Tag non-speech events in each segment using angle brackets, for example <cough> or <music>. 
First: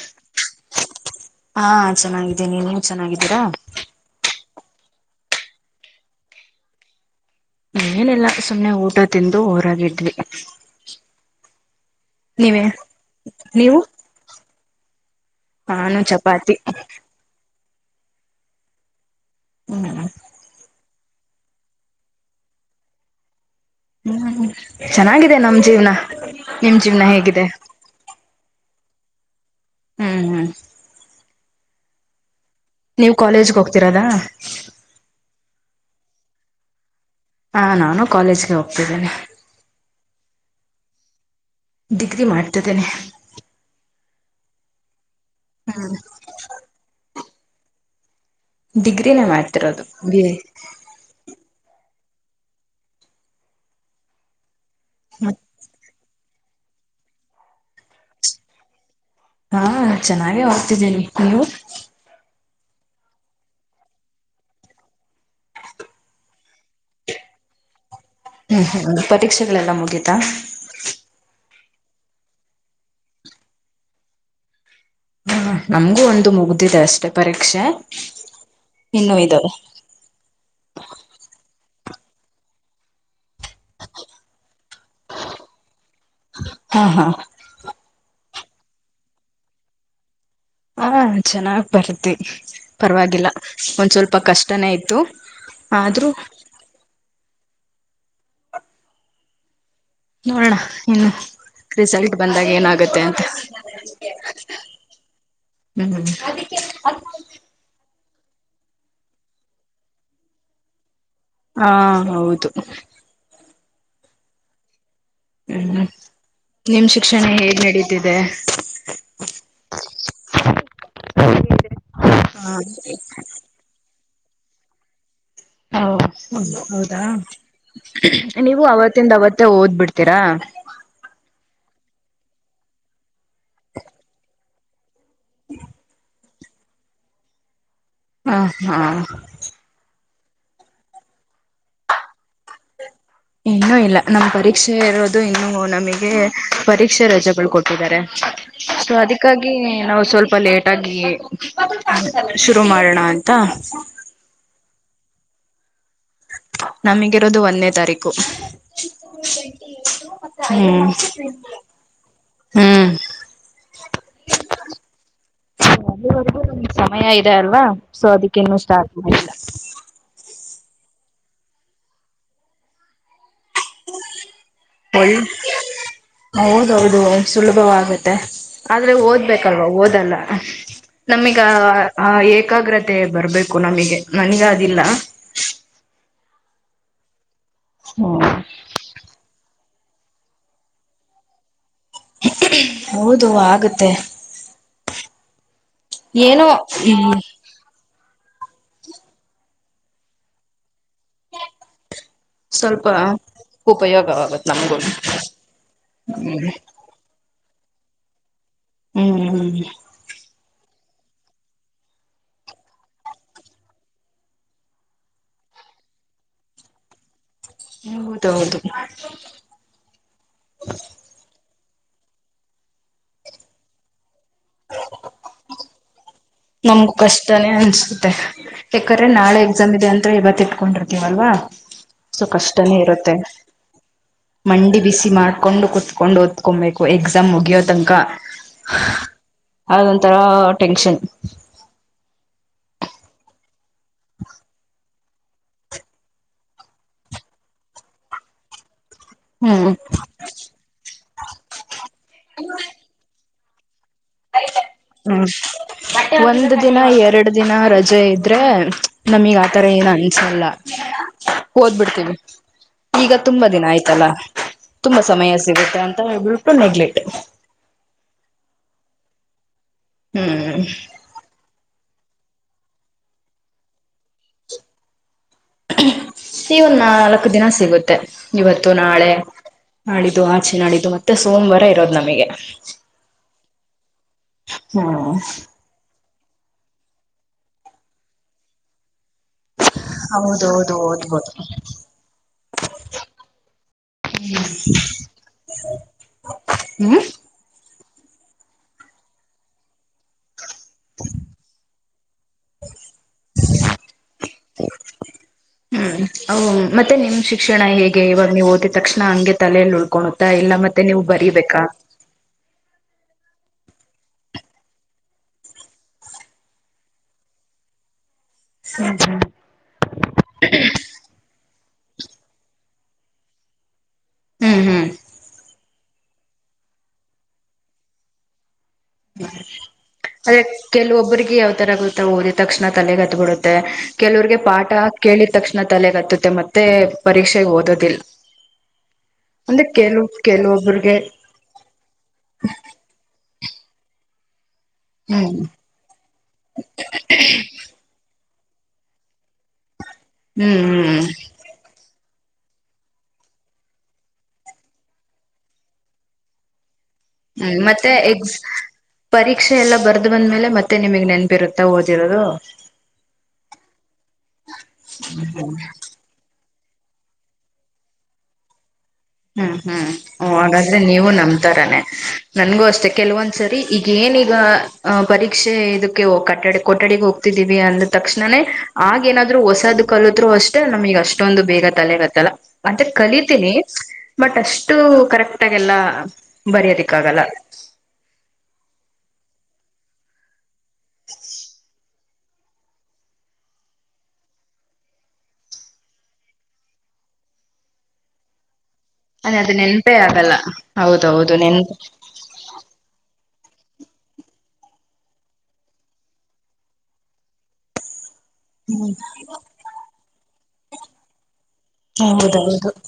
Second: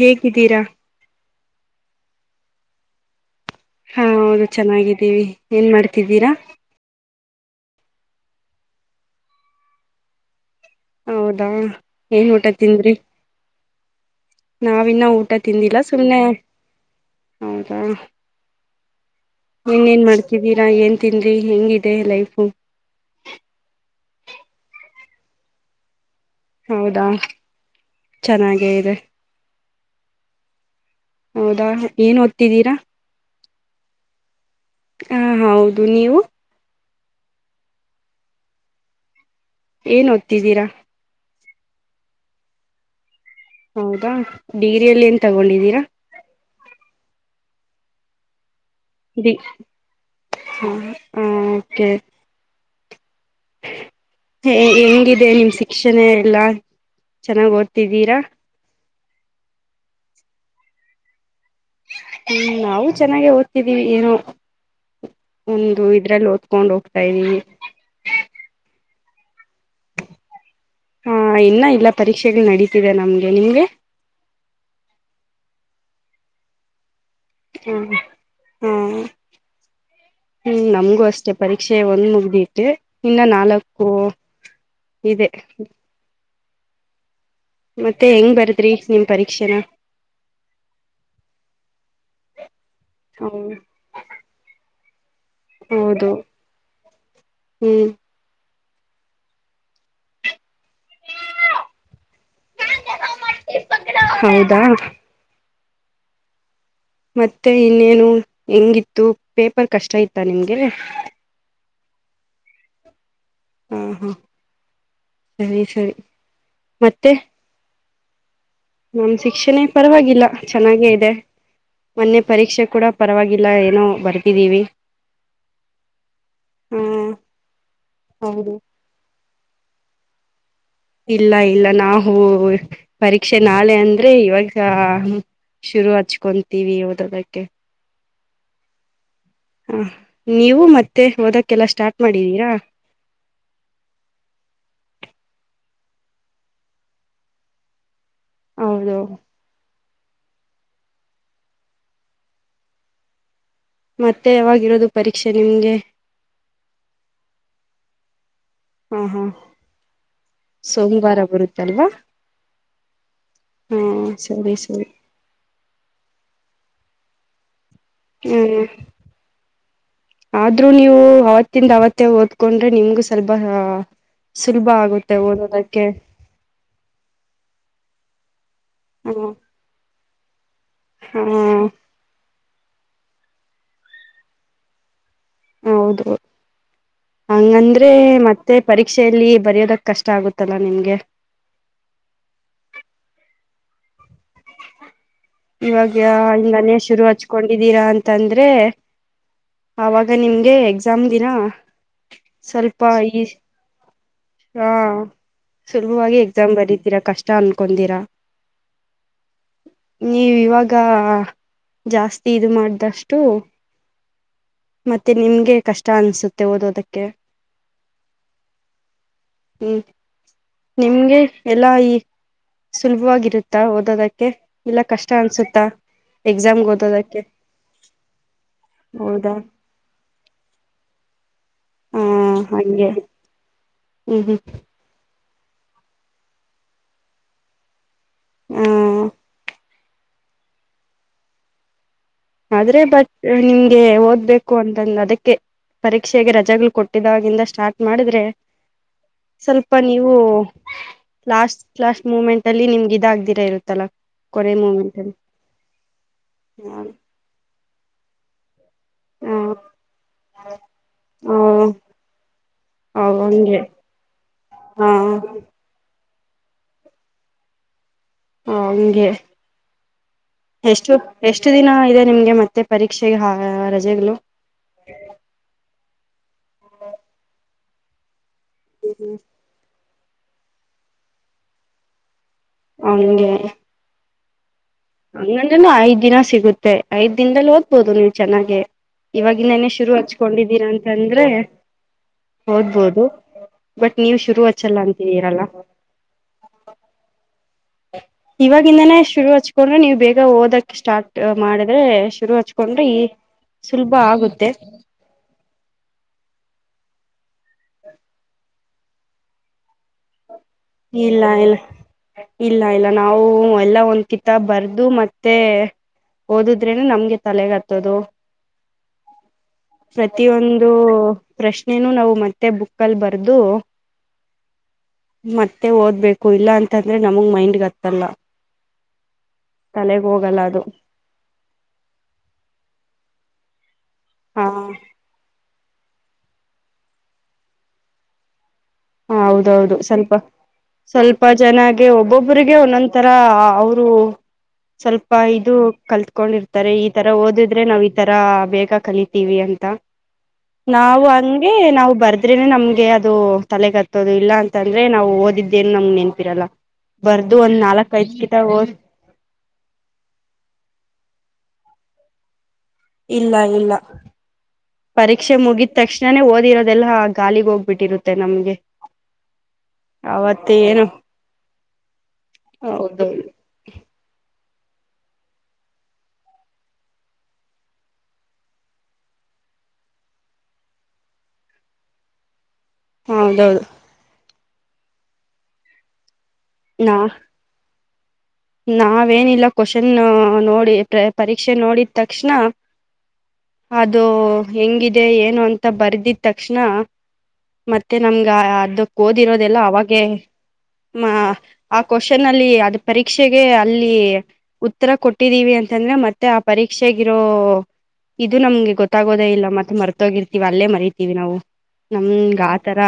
ಹೇಗಿದ್ದೀರಾ ಹಾ ಚೆನ್ನಾಗಿದ್ದೀನಿ ನೀ ಚೆನ್ನಾಗಿದ್ದೀರಾ ಹಾ ಹೌದು ಚೆನ್ನಾಗಿದ್ದೀವಿ ಏನ್ ಮಾಡ್ತಿದ್ದೀರಾ ಏನಿಲ್ಲ ಸುಮ್ಮ್ನೆ ಊಟ ತಿಂದು ರಾಗಿದ್ವಿ ಹೌದಾ ಏನ್ ಊಟ ತಿಂದ್ರಿ ನೀವು ನಾವ್ ಇನ್ನ ಊ ಊಟ ತಿಂದಿಲ್ಲ ನಾನು ಸುಮ್ಮನೆ ಚಪಾತಿ ಹೌದು ಹ ಹ್ಮ್ ಏನ್ೇನ್ ಮಾಡ್ತಿದ್ದೀರಾ ಏನ್ ತಿನ್ರಿ ಹೆಂಗಿದೆ ಲೈಫು ಹ್ಮ ಚೆನ್ನಾಗಿದೆ ನಮ ಜೀವ್ನ ನಿಮ್ ಜೀವ್ನ ಹೌದಾ ಹೇಗಿದೆ <unintelligible> ಹ್ಮ್ ಹ್ಮ್ ಹೌದಾ ಏನ್ ಓದ್ತಿದೀರಾ ನೀವು್ ಕಾಲೇಜಗೆ ಹೋಗ್ತಿೀರದಾ ಹಾ ಹೌದು ನೀವು ಹಾ ನಾನು ಕಾಲೇಜ್ಗೆ ಹೋಗ್ತಿದ್ದೇನೆ ಏನ್ ಓದ್ತಿದ್ದೀರಾ ಡಿಗ್ರಿ ಮಾಡ್ತಿದ್ದೇನೆ ಹೌದಾ ಡಿಗ್ರಿಯಲ್ ಎನ್ ತಗೊಂಡಿದಿರಾ ಡಿಗ್ರಿನೇ ಡಿ ಮಾಡ್ತಿರೋದು ಬಿ ಎ ಕ ಹ ಹೆಂಗಿದೆ ನಿಮ್ಮ ಶಿಕ್ಷಣೆ ಎಲ್ಲಾ ಚೆನ್ನಾಗ್ ಓದತಿದ್ದೀರಾ ಹಾ ಚೆನ್ನಾಗೆ ಹೋಗ್ತಿದ್ದೀನಿ ನೀವು ಹ್ಮ್ ನಾವು ಚೆನ್ನಾಗ ಓದ್ತಿದೀವಿ ಏನೋ ಒಂದು ಇದ್ರಲ್ಲಿ ಓದ್ಕೊಂಡ್ ಹೋಗ್ತಾ ಇದ್ದೀವಿ ಹ್ಮ್ ಹ್ಮ ಪರೀಕ್ಷೆ ೆಲ್ಲ ಮುಗೀಿತಾ ಎಲ್ಲ ಪರೀಕ್ಷೆಗಳು ನಡೀತಿದೆ ನಮ್ಗೆ ನಿಮ್ಗೆ ಹ ನಮ್ಗೂ ಒಂದು ಮುಗ್ದಿದೆ ಅಷ್ಟೆ ಪರೀಕ್ಷೆ ಹ್ಮ ಹಾ ಇನ್ನು ಇದಾವೆ ಹ್ಮ್ ನಮಗೂ ಅಷ್ಟೇ ಪರೀಕ್ಷೆ ದೆ ಒಂದ್ ಮುಗ್ದಿತೆ ಇನ್ನ ನಾಲ್ಕು ಇದೆ ಹಾ ಹಾ ಮತ್ತೆ ಹೆಂಗ್ ಬರುತ್ ರಿ ನಿಮ್ ಪರೀಕ್ಷೆನಾ ಹಾ ಚೆನ್ನಾಗ್ ಬರ್ತಿ ಪರವಾಗಿಲ್ಲ ಒಂದ್ ಸ್ವಲ್ಪ ಕಷ್ಟನೇ ಇತ್ತು ಆದ್ರೂ ಹೌದು ಹ್ಮ್ ನೋಡಣ ಇನ್ನು ರಿಸಲ್ಟ್ ಬಂದಾಗ ಏನಾಗುತ್ತೆ ಅಂತ ಹೌದಾ ಹ್ಮ್ ಹ್ಮದ ಮತ್ತೆ ಇನ್ನೇನು ಹೆಂಗಿತ್ತು ಪೇಪರ್ ಕಷ್ಟ ಇತ್ತ ನಿಮ್ಗೆ ಹಾ ಹೌದು ಹಾ ಹಾ ಸರಿ ಹ್ಮ ಸರಿ ನಿಮ ಶಿಕ್ಷಣ ಹೇಗ್ ನಡೀ ಬಿಟ್ಟಿದೆ ನಮ ಶಿಕ್ಷಣೆ ಪರವಾಗಿಲ್ಲ ಚೆನ್ನಾಗೇ ಇದೆ ಮೊನ್ನೆ ಪರೀಕ್ಷೆ ಕೂಡ ಹ ಪರವಾಗಿಲ್ಲ ಏನೋ ಬರ್ ಟ್ಟಿದ್ದೀವಿ ಹ ಹೌದಾ ಹೌದು ನೀವು ಅವತ್ತಿಂದ ಅವತ್ತೇ ಓದ್ಬಿಡ್ತೀರಾ ಇಲ್ಲ ಇಲ್ಲ ನಾವು ಪರೀ ಪಕ್ಷೆ ನಾಳೆ ಅಂದ್ರೆ ಇವಾಗ ಚ ಶುರು ಹಚ್ಚಿಕೊಂಡು ತಿವಿ ತಕ್ಕೆ ಹಾ ಹಾ ಹ ನೀವು ಮತ್ತೆ ಓದಕ್ಕೆಲ್ಲ ಸ್ಟಾರ್ಟ್ ಮಾಡಿದೀರಾ ಇನ್ನುೂ ಇಲ್ಲ ನಮ ಪರೀಕ್ಷೆ ಇರೋದು ಇನ್ನುೂ ನಮಗೆ ಪರೀಕ್ಷೆ ರಜೆಗಳು ಕೊಟ್ಟಿದ್ದಾರೆ ಸೊ ಹೌದು ಅದಕ್ಕಾಗಿ ನಾವು ಸ್ವಲ್ಪ ಲೇಟಗಿ ಶುರು ಮಾಡೋಣ ಅ ಮತ್ತೆ ಆವಾಗಿರೋದು ಪರೀಕ್ಷೆ ನಿಮ್ಗೆ ನಮಗಿರೋದು ಒಂದೇ ತಾರೀಕು ಹಾ ಹಾ ಹ್ಮ್ ಸೋಮವಾರ ಬರುತ್ತಲ್ವಾ ಹ್ಮ್ ಹಾ ಸರಿ ಸರಿ ಅಲ್ಲಿವರೆಗೂ ನಮ್ಗ್ ಸಮಯ ಇದೆ ಅಲ್ವಾ ಸ್ವಾಧೂ ಹ್ಮ್ ಸ್ಟಾರ್ಟ ಮಾಡಲ್ಲ ಆದ್ರು ನೀವು ಅವತ್ತಿಂದ ಅವತ್ತೇ ಓದ್ಕೊಂಡ್ರೆ ನಿಮ್ಗು ಸ್ವಲ್ಪ ಸುಲಭ ಆಗುತ್ತೆ ಒಳ್ಳ ಓದೋದಕ್ಕೆ ಹೌದೌದು ಸುಲಭವಾಗುತ್ತೆ ತ್ತೆ ಆದ್ರೆ ಹ ಓದ್ಬೇಕಲ್ವಾ ಓದಲ್ಲ ಹಾ ನಮಗ ಏಕಾಗ್ರತೆ ಬರ್ಬೇಕು ನಮಗೆ ನನ್ಗ ಅದಿಲ್ಲ ಹೌದು ಹಂಗಂದ್ರೆ ಮತ್ತೆ ಪರೀಕ್ಷೆಯಲ್ಲಿ ಬರೋದ ಕಷ್ಟ ಆಗುತ್ತಲ್ಲಾ ನಿಮ್ಗೆ ಹೌದು ಆಗುತ್ತೆ ಇವಾಗ ಇಲ್ಲನೇ ಈ ಶುರು ಹಚ್ಕೊಂಡಿದ್ದೀರಾ ಅಂತ ಅಂತಂದ್ರೆ ಅವಾಗ ನಿಮ್ಗೆ ಎಕ್ಸಾಮ್ ದಿನಾ ಸ್ವಲ್ಪ. ಉಪಯೋಗವಾಗುತ್ತೆ ಹಾ ನಮಗು ಸುಲಭವಾಗಿ ಹ್ಮ್ ಎಕ್ಸಾಮ್ ಬರಿದ್ದೀರಾ ಕಷ್ಟ ಅನ್. ಕೊಂದಿರ. ಹ್ಮ್ ನೀವು ಇವಾಗ. ಈಗ ಜಾಸ್ತಿ ಇದು ಮಾಡ್ದಷ್ಟು ಮತ್ತೆ ನಿಮ್ಗೆ ಕಷ್ಟ ಅನ್ಸುತ್ತೆ ಓದೋದಕ್ಕೆ. ಹೌದೌದು. ಹ್ಮ್ ನಿಮ್ಗೆ. ಎಲಾಯಿ. ಸುಲಭವಾಗಿರುತ್ತಾ ಓದೋದ. ಇಲ್ಲ ಕಷ್ಟ ಅನ್ಸುತ್ತಾ. ಎಕ್ಸಾಮ್ಗೆ ನಮ್ಗು ಓದೋದಕ್ಕೆ ಕಷ್ಟನೇ ಅನ್ಸುತ್ತೆ ಯಾಕ್ರೆ ಹೌದಾ ನಾಳೆ ಎಕ್ಸಾಮ್ ಇದೆ ಅಂದ್ರೆ ಇವತ್ ಇಟ್ಕೊಂಡಿರ್ತೀವಲ್ವಾ. ಹ ಸೊ ಕಷ್ಟನೇ ಹಂಗೆ ಇರುತ್ತೆ ಹ್ಮ್ ಹ್ಮ್ ಮಂಡಿ ಬಿಸಿ. ಿ ಮಾಡ್ಿಕೊಂಡು ಕುೂತ್ಕೊಂಡು ಓದ್ಕೊಬೇಕುಕ್ಸಾಮ್ ಮುಗಿಯೋ ತನಕ. ಹ್ಮ. ಅದ ಒಂಥರ ಟೆನ್ಷನ್. ಆದ್ರೆ ಬಟ್ ನಿಮ್ಗೆ ಓದ್ಬೇಕು ಅಂತಂದು ಅದಕ್ಕೆ ಪರೀಕ್ಷೆಗೆ ರಜೆಗಳು ಕೊಟ್ಟಿದಾಗಿಂದ ಸ್ಟಾರ್ಟ್ ಮಾಡಿದ್ರೆ. ಹ್ಮ್ ಸ್ವಲ್ಪ ನೀವು ಲಾಸ್ಟ್ ಲಾಸ್ಟ್ ಮೂಮೆಂಟ್ ಅಲ್ಲಿ ನಿಮ್ಗೆ ಇದಾಗ್ದಿರಾ ಇರುತ್ತೆ. ತಲಾ. ಹ್ಮ್ ಒಂದು ದಿನ ಹ ಎರಡು ದಿನ ರಜೆ ಇದ್ರೆ. ನಮಗ್ ಆತರ ಏನು ಅನ್ಸಲ್ಲ ಹ ಓದ್ಬಿಡ್ತೀವಿ ಈಗ ತುಂಬಾ ಹಂಗೆ ದಿನ ಆಯ್ತಲ್ಲ ಹಾ ತುಂಬಾ ಸಮಯ ಸಿಗುತ್ತೆ ಅ. ಒಬಟ್ಟು ನೆಗ್ಲೆಕ್ಟ್. ಹಾ ಹಂಗಗೆ. ಹ್ಮ್ ಎಷ್ಟು ಎಷ್ಟು ದಿನ ಇದೆ. ನಿಮ್ಗೆ ಮತ್ತೆ ಪರೀಕ್ಷೆಗೆ ರಜೆಗಳು. ಈವನ್ನ ನಾಲ್ಕು ದಿನ ಸಿಗುತ್ತೆ. ಇವತ್ತು ನಾಳೆ. ನಾಡಿದ್ದು ಆಚೆ ನಾಡಿದ್ದು ಮತ್ತೆ ಸೋಮವಾರ ಇರೋದು ನಮಗೆ. ಹಗೆ. ಹ್ಮ್ ಹಂಗಂದ್ರನು ಐದ್ ದಿನ. ಸಿಗುತ್ತೆ ಐದ್ ದಿನದಲ್ಲಿ ಓದ್ಬೋುದು ನೀವು ಚೆನ್ನಾಗೆ. ಇವಾಗಿಂದನೇ ಶುರು ಹಚ್ಕೊಂಡಿದ್ದೀರ ಹೌದೌದು ಅಂತಂದ್ರೆ ಓದ್ಬೋದು ಹೋದ್ಬೋದು ಬಟ್ ನೀವ ಶುರು ಹಚ್ಚಲ್ಲ ಅಂತಿದೀರಲ್ಲ. ಹ್ಮ್ ಇವಾಗಿವಾಗಿಂದಾನೇ ಶುರು ಹಚ್ಕೊಂಡ್ರೆ ನೀವು್ ಬೇಗ ಓದಕ್. ಸ್ಟಾರ್ಟ್ ಮಾಡಿದ್ರೆ ಶುರು ಹಚ್ಕೊಂಡ್ರೆ ಈ ಸುಲಭ ಆಗುತ್ತೆ. ಹ್ಮ್ ಅವು ಮತ್ತೆ ನಿಮ್ಮ್ ಶಿಕ್ಷಣ ಹೇಗೆ ಇವಾಗ ನೀವು ಓದಿದ ತಕ್ಷಣ ಹಂಗೆ ತಲೆಯಲ್ಲಿ ಉಳ್ಕೊನೋತ್ ಇಲ್ಲ ಇಲ್ಲ ಇಲ್ಲ ಇಲ್ಲ ನಾವು ಎಲ್ಲ ಒಂದ್ ಕಿತಾ ಬರ್ದು ಮತ್ತೆ ಓದಿದ್ರೇನೆ ನಮ್ಗೆ ತಲೆಗತ್ತದು ಪ್ರತಿಯೊಂದು ಪ್ರಶ್ ಏನು ನಾವು ಮತ್ತೆ ಬುಕ್ಕಲ್ಲಿ ಬರದು ಹ್ಮ್ ಹ್ಮ್ ಮತ್ತೆ ಓದ್ಬೇಕು ಇಲ್ಲ ಅಂತಂದ್ರೆ ನಮಗೆ ಮೈಂಡ್ ಗತ್ತಲ್ಲ ಅದೇ ಕೆಲವೊಬ್ಬ್ರರಿಗೆ ಯಾವ್ ತರ ಗೊತ್ತಾ ಓದಿದ ತಕ್ಷಣ ತಲೆಗತ್ಬಡುತ್ತ ಹ <unintelligible> ಕೆಲವರಿಗೆ ಹಾ ಪಾಠ ಕೇಳಿದ ತಕ್ಷಣ ನ ತಲೆಗತ್ತುತ್ತೆ ಮತ್ತೆ ಪರೀಕ್ಷೆಗೆ ಓದೋದಿಲ್ಲ ಹ ಅಂದ್ರೆ ಹೌದೌದು ಕೆಲವು ಸ್ವಲ್ಪ ಕೆಲವೊಬ್ಬ್ರಿಗೆ ಸ್ವಲ್ಪ ಜನಾಗ ಒಬ್ಬೊಬರಿಗೆ ಒಂದೊಂದ್ ತರ ಅವರು ಸ್ವಲ್ಪ ಹ್ಮ್ ಇದು ಕಲ್ತ್ಕೊಂಡಿರ್ತಾರೆ ಈ ತರ ಓದಿದ್ರೆ ನಾವ್ ಈ ತರ ಬೇಗ ಕಲಿತೀವಿ ಅಂತ ಹ್ಮ್ ನಾವು ಹ್ಮ್ ಹಂಗೆ ನಾವು ಬರ್ದ ಆದ್ರೇ ನಮ್ಗೆ ಅದು ತಲೆಗತ್ತೋದು ಇಲ್ಲ ಅಂತ ಅಂದ್ರೆ ನಾವು ಓದಿದ್ದೇನ್ ನಮ್ಗೆ ನೆನ್ಪಿರಲ್ಲ ಬರ್ದು ಒಂದ್ ಹ್ಮ್ ಮತ್ತೆ ಎ ನಾಲ್ಕೈದ್ ಕಿತ ಓದ್ ಪರೀಕ್ಷೆ ಎಲ್ಲ ಬರ್ದು ಬಂದ್ಮೇಲೆ ಮತ್ತೆ ನಿಮಗ್ ನೆನ್ಪಿರು <unintelligible> ಓದಿರೋದು ಇಲ್ಲ ಇಲ್ಲ ಪರೀಕ್ಷೆ ಮುಗಿದ ತಕ್ಷಣನೇ ಓದಿರೋದು ಅದೆಲ್ಲ ಗಾಲಿಗೆ ಹೋಗ್ಬಿಟ್ಟಿರುತ್ತೆ ನಮ್ಗೆ ಹ್ಮ್ ಹ್ಮ್ ಅವತ್ತ ಹಾಗಾದ್ರೆ ಏನು ನೀವು ನಮತಾರನೆ ನನ್ಗೂ ಅಷ್ಟೆ ಹೌದೌದು ಕೆಲವೊಂದ್ಸರಿ ಈಗ ಏನೀಗ ಅಹ ಪರೀಕ್ಷೆ ಇದಕ್ಕೆ ಕಟ್ಟಡ ಕೊಠಡಿಗೆ ಹೋಗ್ತಿದ್ದೀವಿ ಅಂದ ತಕ್ಷಣನೇ ಆಗೇನಾದ್ರು ಹೊಸಾದ ಕಲುತೃ ಅಷ್ಟೇ ನಮಗ್ ಅಷ್ಟೊಂದು ಬೇಗ ತಲೆಗತ್ತಲ್ಲ ಮತ್ತೆ <unintelligible> ಕಲಿತೀನಿ ಹೌದೌದು ಬಟ್ ಅಷ್ಟು ಕರೆಕ್ಟ್ ಆಗೆಲ್ಲ ಬರಿಯೋದಿಕ್ಕ ನಾ ಆಗಲ್ಲ ನಾವೇನಿಲ್ಲ ಕ್ವನ್ ನೋಡ್ <unintelligible> ಪರೀಕ್ಷೆ ನೋಡಿ ತಕ್ಷಣ ಅದು ಹೆಂಗಿದೆ ಏನು ಅಂತ ಬರ್ದಿದ ತಕ್ಷಣ ಮತ್ತೆ ನಮ್ಗ ಅದು ಅದ ಅದು ಓದಿರೋದೆಲ್ಲ ನೆನ್ಪೇ ಅವಾಗೆ ಆಗಲ್ಲ ಮ ಹೌದೌದು ನೆನ್ಪ ಅ ಕ್ವೆಶ್ಚನ್ ಅಲ್ಲಿ ಅದ ಪರೀಕ್ಷ ಪರೀಕ್ಷೆಗೆ ಅಲ್ಲಿ ಉತ್ತರ ಕೊಟ್ಟಿದ್ದೀವಿ ಅಂತಂದ್ರೆ ಮತ್ತೆ ಆ ಪರೀಕ್ಷೆಗಿರೋ ಇದು ನಮ್ಗೆ ಹ್ಮ್ ಗೊತ್ತಾಗೋದೇ ಇಲ್ಲ ಮತ್ತೆ ಮರ್ತೋಗಿರ್ತೀವಿ ಅಲ್ಲೇ ಮರತೀವಿ ನಾವು ನಮ್ಗ್ ಹೌದೌದು ಆತರ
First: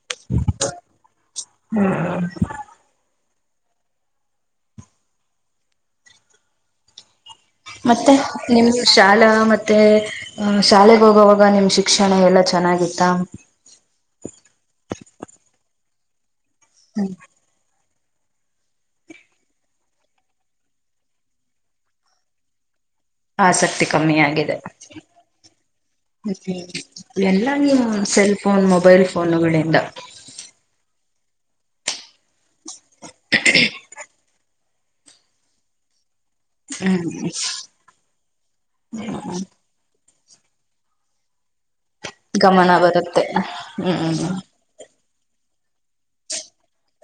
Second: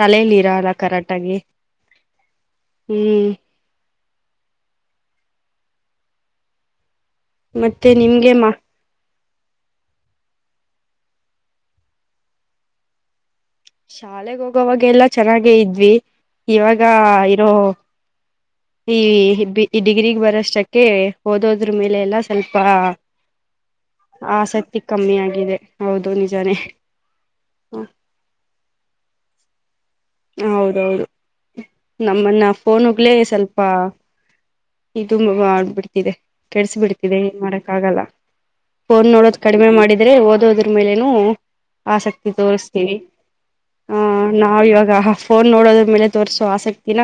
ತಲೆಲಿ ಇರಲ್ಲ ಕರೆಕ್ಟ್ ಆಗಿ ಹ್ಮ್ ಹ್ಮ್ ಮತ್ತೆ ನಿಮ್ಗೆ ಮಾ ನಿಮ್ ಶಾಲಾ ಮತ್ತೆ ಶಾಲೆೆಗೆ ಹೋಗೋವಾಗ ನಿಮ್ ಶಿಕ್ಷಣ ಎಲ್ಲಾ ಚೆನ್ನಾಗಿತ್ತ ಶಾಲೆೆಗೆ ಹೋಗೋವಾಗೆಲ್ಲ ಚೆನ್ನಾಗೆ ಇದ್ವಿ ಇವಾಗ ಇರೋ ಈ ಈ ಡಿಗ್ರಿಗ್ ಬರಷ್ಟಕ್ಕೆ ಓದೋದ್ರ ಮೇಲೆ ಎಲ್ಲ ಸ್ವಲ್ಪ ಆಸಕ್ತಿ ಕಮ್ಮಿ ಆಗಾಗಿದೆ ಆಸಕ್ತಿ ಕಮ್ಮಿ ಆಗಿದೆ ಹೌದು ನಿಜಾನೇ ಎಲ್ಲ ನೀ ಸೆಲ್ಫೋನ್ ಮೊಬೈಲ್ ಫೋನುಗಳಿಂದ ಹೌದೌದು ನಮ್ಮನ್ನ ಪನುಕ್ಲೇ ಸ್ವಲ್ಪ ಇದು ಆಬಿಡ್ತಿದೆ ಕೆಡಸಿ ಹ್ಮ್ ಬಿಡ್ತಿದೆ ಏನ್ ಮಾಡಕ್ ಆಾಗಲ್ಲ ಫೋನ್ ನೋಡೋದು ಕಡಿಮೆ ಮಾಡಿದ ಆದ್ರೆ ಓದೋದ್ರ ಮೇಲೆೇನು ಆಸಕ್ತಿ ಗಮನ ತೋರಿಸ್ತೀವಿ ಬರುತ್ತೆ ಆಹ ಹ್ಮ್ ನಾವ ಇವಾಗ ೋನ್ ನೋದ್ರೇಲೆ ತೋರಿಸಿ ೊ ಆಸಕ್ತಿನ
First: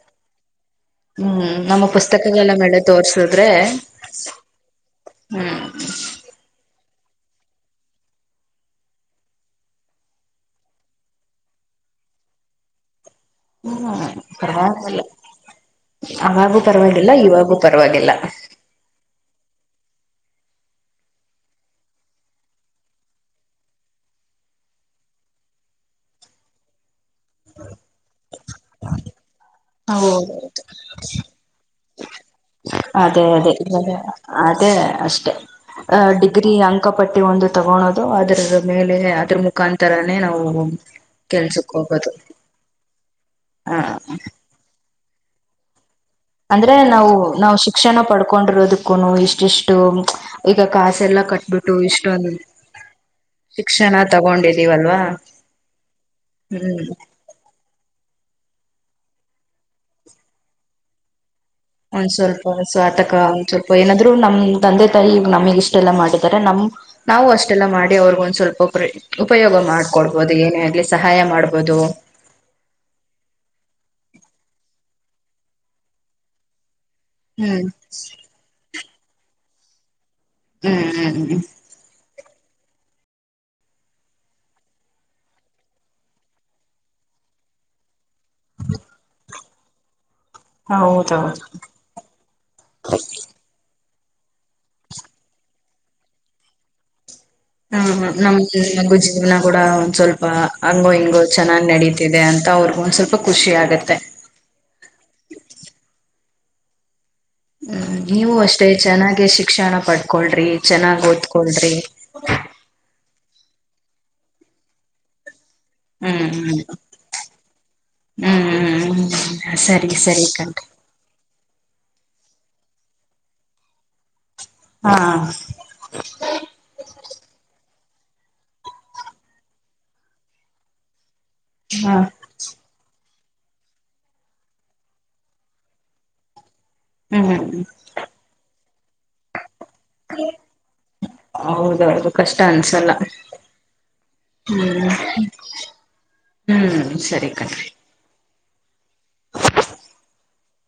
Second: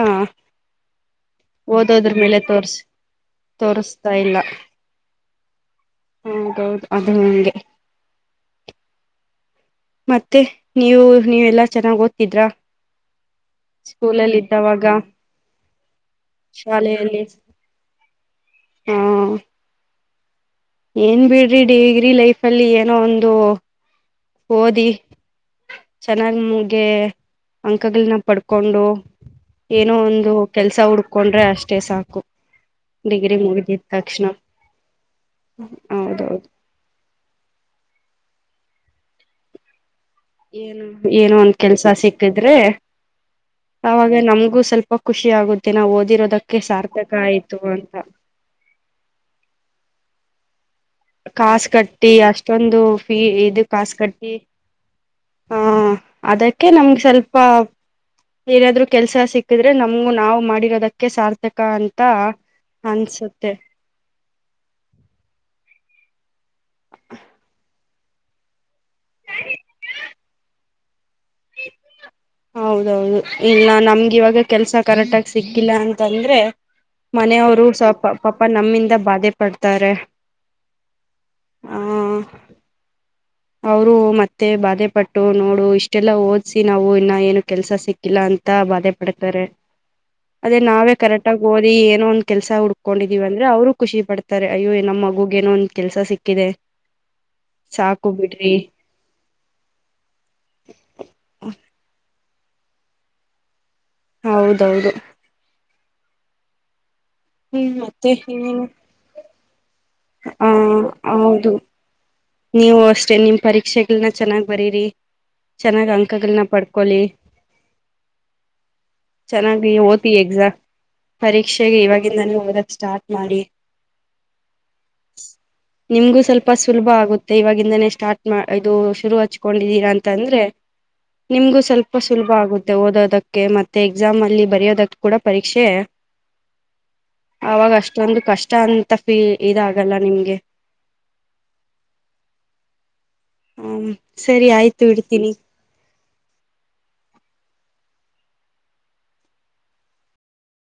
ಹ್ಮ್ ನಮ್ಮ ಓದೋದ್ರ ಮೇಲೆ ಪುಸ್ತಕಗಳಲ್ಲ ತೋರ್ಸ್ ಮೇಲೆೆ ತೋರ್ಸುದ್ರೆ ತೋರಿಸ್ತಾ ಹ್ಮ್ ಹೌದು ಅದು ಹಂಗೆ ಮತ್ತೆ ನೀವು ನೀವೆಲ್ಲಾ ಚೆನ್ನಾಗ್ ಓದ್ತಿದ್ರ ಹ್ಮ ಪರಲ್ಲ ಅವಾಗೂ ಪರವಾಗಿಲ್ಲ ಶಾಲೆಯಲ್ಲಿ ಇವಾಗೂ ಪರವಾಗಿಲ್ಲ ಹಾ ಏನ್ ಬಿಡ್ರಿ ಡಿಗ್ರಿ ಲೈಫ್ ಅಲ್ಲಿ ಏನೋ ಒಂದು ಓದಿ ಚೆನ್ನಾಗ್ ಮುಗೆ ಅಂಕಗಳನ ಪಡ್ಕ ಹಕೊಂಡು ಏನೋ ಒಂದು ಹೌದು ಕೆಲ್ಸ ಹುಡ್ಕೊಂಡ್ರೆ ಅಷ್ಟೇ ಸಾಕು ಅದೇ ಡಿಗ್ರಿ ಅದೇ ಮುಗಿದಿದ ತಕ್ಷಣ ಅದೇ ಅಷ್ಟೇ ಅ ಹೌದೌದು ಡಿಗ್ರಿ ಅಂಕ ಪಟ್ಟಿ ಒಂದು ತಗಳೋದು ಅದ್ರ ಮೇಲೆ ಅದ್ರ ಮುಖಾಂತರ ಏನು ಏನೋ ಒಂದ ಕೆಲ್ಸ ಹೋಗೋದು ಸಿಕ್ಕಿದ್ರೆ ಹ ಅವಾಗ ನಮ್ಗೂ ಸ್ವಲ್ಪ ಖುಿ ಆಗುತ್ತ ನಾವು ಓದಿರೋದಕ್ಕೆ ಅಂದ್ರೆ ನಾವು ಸಾರ್ಥಕ ನಾವ್ ಆಯ್ತು ಅಂತ ಶಿಕ್ಷಣ ಪಡ್ಕೊಂಡಿರೋದಕ್ಕೂನು ಇಷ್ಟಿಷ್ಟು ಈಗ ಕಾಸೆಲ್ಲಾ ಕಾಸು ಕಟ್ಬಿಟ್ಟು ಕಟ್ಟಿ ಇಷ್ಟೊಂದು ಅಷ್ಟೊಂದು ಫೀ ಇದು ಶಿಕ್ಷಣ ಕಾಸು ಕಟ್ಟಿ ತಗೊಂಡಿದೀವಲ್ವಾ ಹಹ ಅದಕ್ಕೆ ಹ್ಮ್ ನಮ್ಗೆ ಸ್ವಲ್ಪ ಏನಾದ್ರು ಕೆಲ್ಸ ಸಿಕ್ಕಿದ್ರೆ ನಮಗು ನಾ್ ಮಾಡಿರೋದಕ್ಕೆ ಸಾರ್ಥಕ ಅಂತ ಒಂದ್ ಸ್ವಲ್ಪ ಆಟಕ ಒಂದ್ ಅನ್ಸುತ್ತೆ ಸ್ವಲ್ಪ ಏನಾದ್ ನಮ್ ತಂದೆ ತಾಯಿ ನಮಗ್ ಇಷ್ಟೆಲ್ಲಾ ಮಾಡಿದ್ದಾರೆ ನಮ ನಾವು ಅಷ್ಟೆಲ್ಲ ಮಾಡಿ ಅವ್ರಗ ಒಂದ ಸ್ವಲ್ಪ ಉಪಯೋಗ ಮಾಡ್ಕೊಡ್ಬಹುದು ಏನೇ ಆಗ್ಲಿ ಸಹಾಯ ಮಾಡ್ಬೋದು ಹೌದೌದು ಇಲ್ಲ ನಮ್ ಇವಾಗ ಕೆಲ್ಸ ಕರೆಕ್ಟ್ ಆಗ ಸಿಕ್ಕಿಲ್ಲ ಅಂತಂದ್ರೆ ಮನೆಯವರು ಹ್ಮ್ ಸ್ವಪ ಪಾಪ ನಮ್ಮಿಂದ ಬಾಧೆ ಪಡ್ತಾರೆ ಹ್ಮ್ ಹ್ಮ್ ಹ್ಮ್ ಆ ಅವರು ಮತ್ತೆ ಬಾಧೆ ಪಟ್ಟು ನೋಡು ಇಷ್ಟೆಲ್ಲಾ ಓದ್ಸಿ ನಾವು ಇನ್ನ ಏನು ಕೆಲ್ಸ ಸಿಕ್ಕಿಲಾ ಇಲ್ಲ ಅಂತ ಬಾಧೆ ಪಡ್ತಾರೆ ಅದೇ ನಾವೇ ಕರೆಕ್ಟ್ ಹೌದೌದು ಆಗ ಓದಿ ಏನೋ ಒಂದ್ ಕೆಲ್ಸ ಹುಡ್ಕೊಂಡಿದಿವಿ ಅಂದ್ರೆ ಅವ್ರರು ಖುಷಿ ಪಡ್ತಾರೆ ಅಯ್ಯೋ ನಮ್ಮ ಮಗುಗೆ ಏನೋ ಒಂದ ಕೆಲ್ಸ ಸಿಕ್ಕಿದೆ ಹ್ಮ ಸಾಕು ಹಾ ನಮ್ ಬಿಡ್ರಿ ನಗು ಜೀವನ ಕೂಡ ಒಂದ್ ಸ್ವಲ್ಪ ಹಂಗೋ ಹಿಂಗೋ ಚೆನ್ನ್ ನಡೀತ್. ಇದೆ ಅಂತ ಅವ್ರಿಗ ಒಂದ್ ಸ್ವಲ್ಪಖಷಿ ಆಗುತ್. ಹೌದೌದು ಹ್ಮ್ ಮತ್ತೆ ನೀವು ಇನ್ನೇನು ಅಷ್ಟೇ ಚೆನ್ನಾಗೆ ಅಕ್ಷಣ ಕಡ್ಕೊಳ್ರಿ ಆ ಚೆನ್ನಾಗ್ ಹೌದು ಓದ್ಕೊಳ್ರಿ ನೀವು ಅಷ್ಟೇ ನಿಮ್ ಪರೀಕ್ಷೆಗಳನ ಚೆನ್ನಾಗ್ ಬರೀರಿ ಚೆನ್ನಾಗಿ ಹ್ಮ್ ಅಂಕಗಳನ್ನ ಪಡ್ಕೊಳ್ಳಿ ಹ್ಮ್ ಹ್ಮ್ ಹ್ಮ್ ಹ್ಮ್ ಚೆನ್ನಾಗಿ ಸರಿ ಓತಿ ಸರಿ ಎಕ್ಸಾಮ್ ಕಣ್ರಿ ಪರೀಕ್ಷ ಶಿಕ್ಷೆಗೆ ಇವಾಗಿಂದಾನ ಓದದ ಸ್ಟಾರ್ಟ್ ಮಾಡಿ ಹಾ ನಿಮ್ಗೂ ಸ್ವಲ್ಪ ಸುಲಭ ಆಗುತ್ತೆ ಇವಾಗಿಂದಾನೇ ಸ್ಟಾರ್ಟ್ ಇದು ಶುರು ಹಚ್ಕೊಂಡಿದ್ದೀರಾ ಅಂತ ಅಂದ್ರೆ ನಿಮ್ಗೂ ಹಾ ಸ್ವಲ್ಪ ಸುಲಭ ಆಗುತ್ತೆ ಓದೋದಕ್ಕೆ ಮತ್ತೆ ಎಕ್ಸಾಮ್ ಅಲ್ಲಿ ಬರೆಯೋದಕ್ಕೆ ಕೂಡ ಪರೀಕ್ಷೆ ಹ್ಮ್ ಅವಾಗ ಅಷ್ಟೊಂದು ಕಷ್ಟ ಅಂತ ಫೀ ಇದಾಗಲ್ಲ ನಿಮ್ಗೆ ಡ್ಯಾನ್ಸ್ ಎಲ್ಲ ಹ್ಮ ಸರಿ ಆಯ್ತು ಇಡ್ತೀನಿ ಹ್ಮ್ ಸರಿ ಕಣ್ರಿ